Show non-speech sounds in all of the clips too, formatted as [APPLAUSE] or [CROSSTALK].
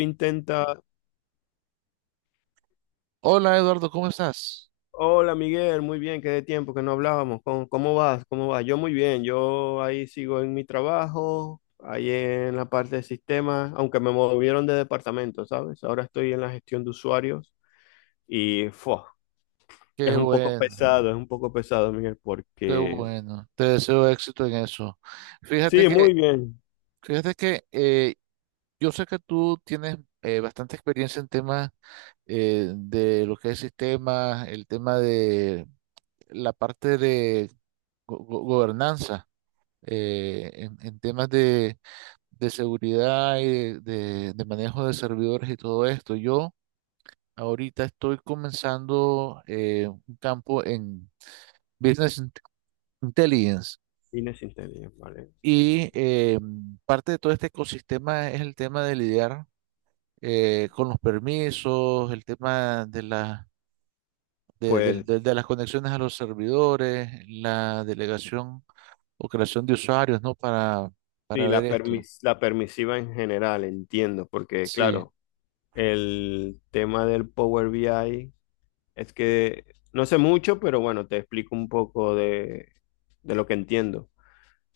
intenta, Hola Eduardo, ¿cómo estás? Hola Miguel, muy bien, qué de tiempo que no hablábamos, ¿cómo vas? ¿Cómo vas? Yo muy bien, yo ahí sigo en mi trabajo, ahí en la parte de sistemas, aunque me movieron de departamento, ¿sabes? Ahora estoy en la gestión de usuarios y ¡fua! es Qué un poco bueno, pesado, es un poco pesado, Miguel, qué porque bueno. Te deseo éxito en eso. Fíjate sí, que, muy bien. fíjate que yo sé que tú tienes bastante experiencia en temas de lo que es sistemas, el tema de la parte de gobernanza, en temas de seguridad y de, de manejo de servidores y todo esto. Yo ahorita estoy comenzando un campo en business. Intelligence. Inés Intelligence, ¿vale? Y parte de todo este ecosistema es el tema de lidiar con los permisos, el tema de, la, Pues de las conexiones a los servidores, la delegación o creación de usuarios, ¿no? Para sí, ver la esto. permis- la permisiva en general, entiendo, porque Sí. claro, el tema del Power BI. Es que no sé mucho, pero bueno, te explico un poco de lo que entiendo.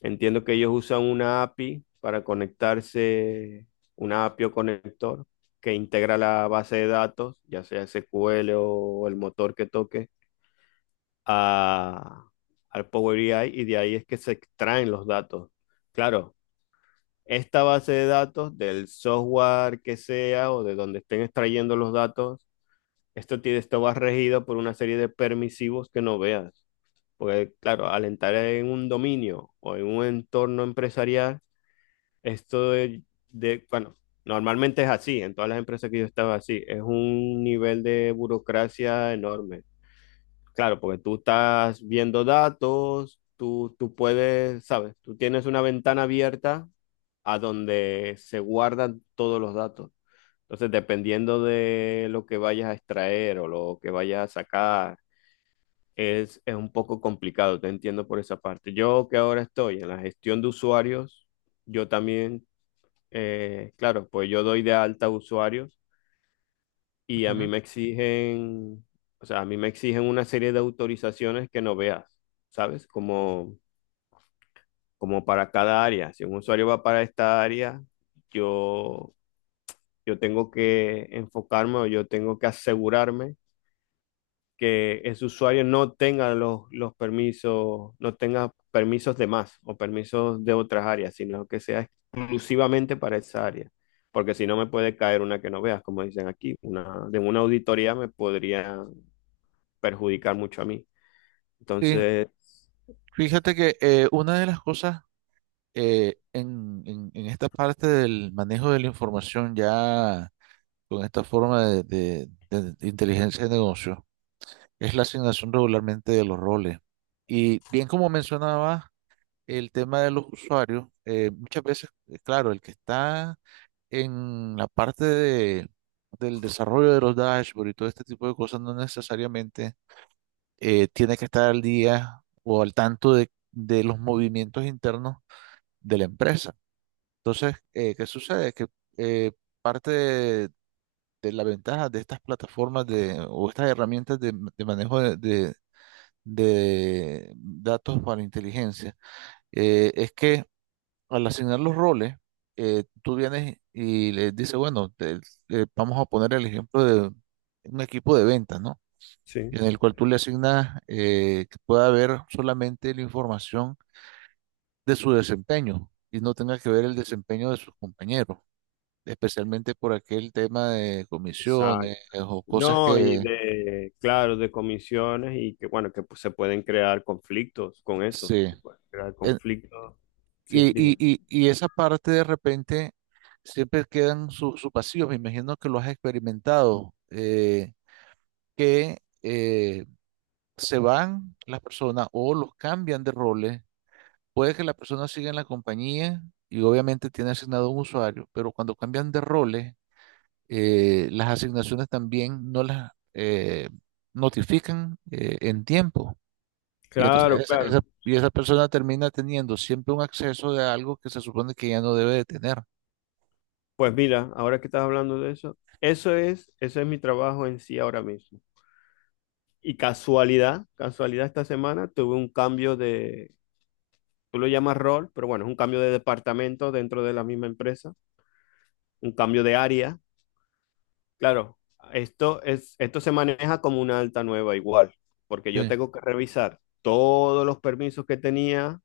Entiendo que ellos usan una API para conectarse, una API o conector que integra la base de datos, ya sea SQL o el motor que toque, a, al Power BI, y de ahí es que se extraen los datos. Claro, esta base de datos del software que sea o de donde estén extrayendo los datos, esto tiene, esto va regido por una serie de permisivos que no veas. Porque, claro, alentar en un dominio o en un entorno empresarial, esto de, bueno, normalmente es así, en todas las empresas que yo estaba así, es un nivel de burocracia enorme. Claro, porque tú estás viendo datos, tú puedes, ¿sabes? Tú tienes una ventana abierta a donde se guardan todos los datos. Entonces, dependiendo de lo que vayas a extraer o lo que vayas a sacar, es un poco complicado, te entiendo por esa parte. Yo que ahora estoy en la gestión de usuarios, yo también, claro, pues yo doy de alta usuarios y a ujú. mí me exigen, o sea, a mí me exigen una serie de autorizaciones que no veas, ¿sabes? Como, como para cada área. Si un usuario va para esta área, yo, yo tengo que enfocarme o yo tengo que asegurarme que ese usuario no tenga los permisos, no tenga permisos de más o permisos de otras áreas, sino que sea exclusivamente para esa área. Porque si no me puede caer una que no veas, como dicen aquí, una, de una auditoría me podría perjudicar mucho a mí. Sí. Entonces, Fíjate que una de las cosas en esta parte del manejo de la información ya con esta forma de de inteligencia de negocio. Es la asignación regularmente de los roles. Y bien como mencionaba el tema de los usuarios, muchas veces, claro, el que está en la parte de, del desarrollo de los dashboards y todo este tipo de cosas no necesariamente tiene que estar al día o al tanto de los movimientos internos de la empresa. Entonces, ¿qué sucede? Que eh, parte de la ventaja de estas plataformas de, o estas herramientas de manejo de, de datos para inteligencia, es que al asignar los roles, tú vienes y le dices, bueno, vamos a poner el ejemplo de un equipo de ventas, ¿no? sí, En el cual tú le asignas que pueda ver solamente la información de su desempeño y no tenga que ver el desempeño de sus compañeros, especialmente por aquel tema de exacto. comisiones o cosas No, y que de, claro, de comisiones y que, bueno, que pues, se pueden crear conflictos con eso. se... Se pueden crear conflictos. Sí, Y, dime. Y esa parte de repente siempre quedan sus vacíos. Me imagino que lo has experimentado, que eh, se van las personas o los cambian de roles. Puede que la persona siga en la compañía y obviamente tiene asignado un usuario, pero cuando cambian de roles, las asignaciones también no las notifican en tiempo. Y entonces Claro, esa, claro. y esa persona termina teniendo siempre un acceso de algo que se supone que ya no debe de tener. Pues mira, ahora que estás hablando de eso, eso es mi trabajo en sí ahora mismo. Y casualidad, casualidad esta semana tuve un cambio de, tú lo llamas rol, pero bueno, es un cambio de departamento dentro de la misma empresa, un cambio de área. Claro, esto se maneja como una alta nueva igual, porque yo Sí, tengo que revisar todos los permisos que tenía.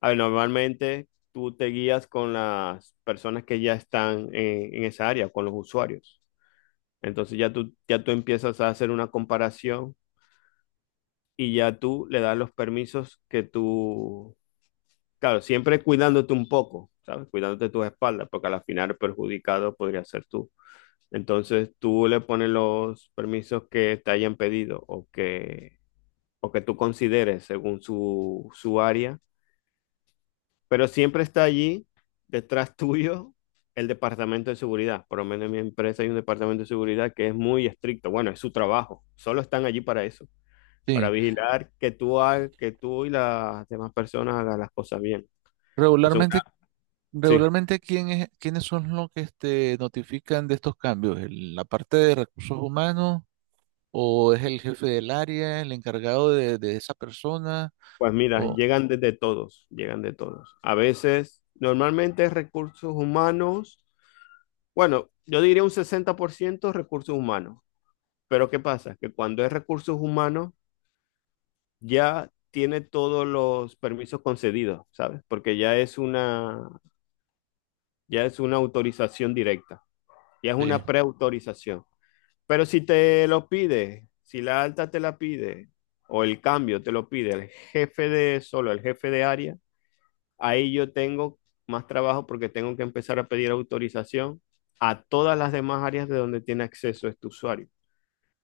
A ver, normalmente tú te guías con las personas que ya están en esa área, con los usuarios. Entonces ya tú empiezas a hacer una comparación y ya tú le das los permisos que tú, claro, siempre cuidándote un poco, ¿sabes? Cuidándote tus espaldas, porque al final el perjudicado podría ser tú. Entonces tú le pones los permisos que te hayan pedido o que tú consideres según su, su área, pero siempre está allí detrás [LAUGHS] tuyo el departamento de seguridad. Por lo menos en mi empresa hay un departamento de seguridad que es muy estricto. Bueno, es su trabajo. Solo están allí para eso, para sí. vigilar que tú, que tú y las demás personas hagan las cosas bien. Entonces, Regularmente, una... Sí, regularmente ¿quiénes son los que este, notifican de estos cambios? ¿La parte de recursos humanos o es el jefe del área, el encargado de esa persona? pues mira, O, llegan desde todos, llegan de todos. A veces, normalmente recursos humanos, bueno, yo diría un 60% recursos humanos, pero ¿qué pasa? Que cuando es recursos humanos, ya tiene todos los permisos concedidos, ¿sabes? Porque ya es una autorización directa, ya es sí, una preautorización. Pero si te lo pide, si la alta te la pide, o el cambio te lo pide el jefe de solo, el jefe de área, ahí yo tengo más trabajo porque tengo que empezar a pedir autorización a todas las demás áreas de donde tiene acceso este usuario.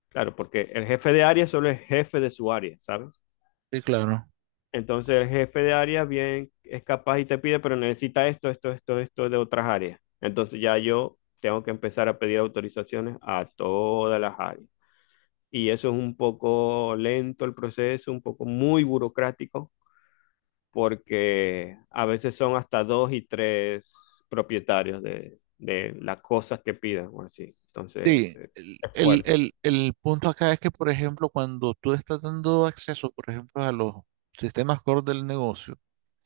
Claro, porque el jefe de área solo es jefe de su área, ¿sabes? sí, claro. Entonces el jefe de área bien es capaz y te pide, pero necesita esto, esto, esto, esto de otras áreas. Entonces ya yo tengo que empezar a pedir autorizaciones a todas las áreas. Y eso es un poco lento el proceso, un poco muy burocrático, porque a veces son hasta dos y tres propietarios de las cosas que pidan, o así. Entonces, Sí, es fuerte. El punto acá es que, por ejemplo, cuando tú estás dando acceso, por ejemplo, a los sistemas core del negocio,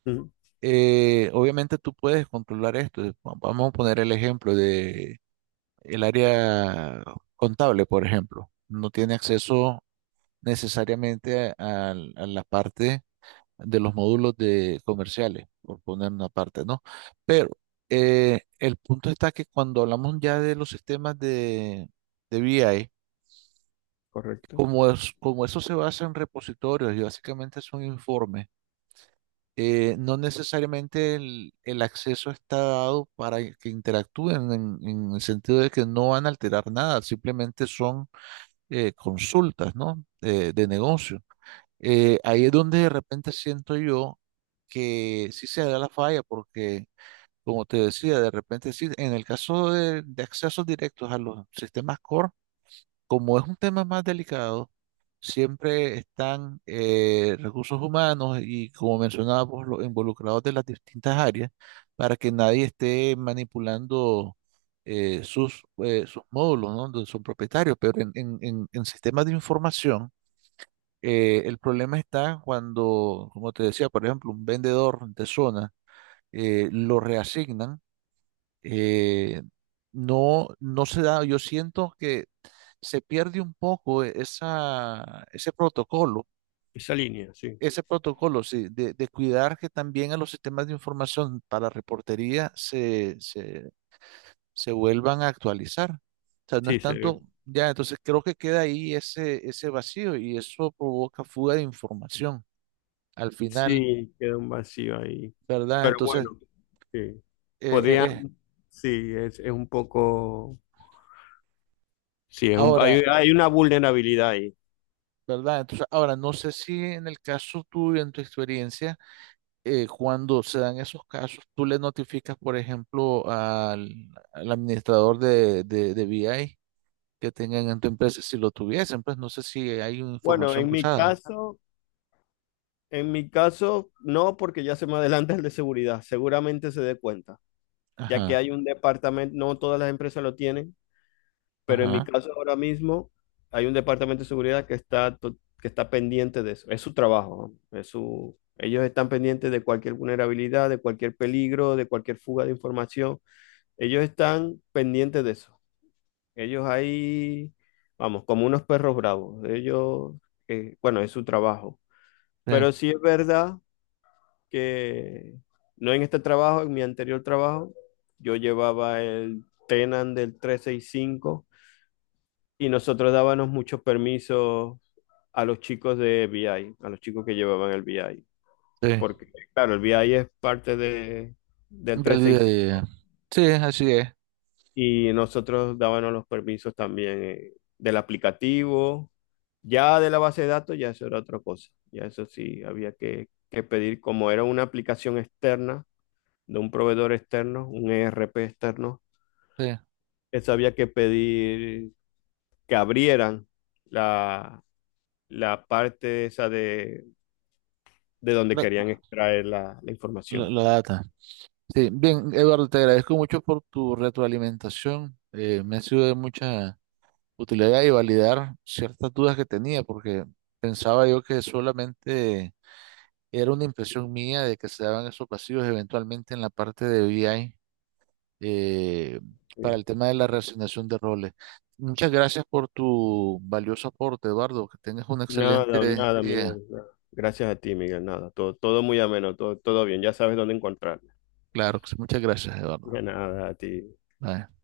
Ujú, obviamente tú puedes controlar esto. Vamos a poner el ejemplo el área contable, por ejemplo. No tiene acceso necesariamente a, la parte de los módulos de comerciales, por poner una parte, ¿no? Pero el punto está que cuando hablamos ya de los sistemas de BI, correcto. como, es, como eso se basa en repositorios y básicamente es un informe, no necesariamente el acceso está dado para que interactúen en el sentido de que no van a alterar nada, simplemente son consultas, ¿no? De negocio. Ahí es donde de repente siento yo que sí se da la falla, porque, como te decía, de repente sí, en el caso de accesos directos a los sistemas core, como es un tema más delicado, siempre están recursos humanos y, como mencionábamos, los involucrados de las distintas áreas para que nadie esté manipulando sus módulos, ¿no? Donde son propietarios, pero en sistemas de información, el problema está cuando, como te decía, por ejemplo, un vendedor de zona lo reasignan eh, no, no se da, yo siento que se pierde un poco esa, Esa línea, sí. ese protocolo, sí, de cuidar que también a los sistemas de información para reportería se, se, se vuelvan a actualizar. O sea, no es Sí, tanto, ya, entonces creo que queda ahí ese, ese vacío y eso provoca fuga de información al final, sí, queda un vacío ahí. ¿verdad? Pero Entonces, bueno, sí. eh, eh, Podrían, eh, sí, es un poco, sí, es un, ahora, hay una vulnerabilidad ahí. ¿verdad? Entonces, ahora, no sé si en el caso tuyo, en tu experiencia, cuando se dan esos casos, tú le notificas, por ejemplo, al, al administrador de BI que tengan en tu empresa, si lo tuviesen, pues no sé si hay una Bueno, información en mi cruzada. caso... En mi caso, no, porque ya se me adelanta el de seguridad. Seguramente se dé cuenta, ya que Ajá, hay un departamento, no todas las empresas lo tienen, pero en mi ajá, caso ahora mismo hay un departamento de seguridad que está, que está pendiente de eso. Es su trabajo, ¿no? Es su, ellos están pendientes de cualquier vulnerabilidad, de cualquier peligro, de cualquier fuga de información. Ellos están pendientes de eso. Ellos ahí, vamos, como unos perros bravos. Ellos, bueno, es su trabajo. sí, Pero sí es verdad que no en este trabajo, en mi anterior trabajo, yo llevaba el Tenan del 365 y cinco y nosotros dábamos muchos permisos a los chicos de BI, a los chicos que llevaban el BI. sí, Porque, claro, el BI es parte de, del del día a día. 365 y cinco Sí, así es, y nosotros dábamos los permisos también del aplicativo. Ya de la base de datos, ya eso era otra cosa. Ya eso sí, había que pedir, como era una aplicación externa, de un proveedor externo, un ERP externo, sí, eso había que pedir que abrieran la, la parte esa de donde querían la, extraer la, la información. la data. Sí, bien, Eduardo, te agradezco mucho por tu retroalimentación. Me ha sido de mucha utilidad y validar ciertas dudas que tenía, porque pensaba yo que solamente era una impresión mía de que se daban esos vacíos eventualmente en la parte de BI eh, para Sí. el tema de la reasignación de roles. Muchas gracias por tu valioso aporte, Eduardo. Que tengas un Nada, excelente nada, día. Miguel. Nada. Gracias a ti, Miguel. Nada, todo, todo muy ameno, todo, todo bien. Ya sabes dónde encontrarme. Claro, que sí, muchas gracias, Eduardo. De nada, a ti. Bye.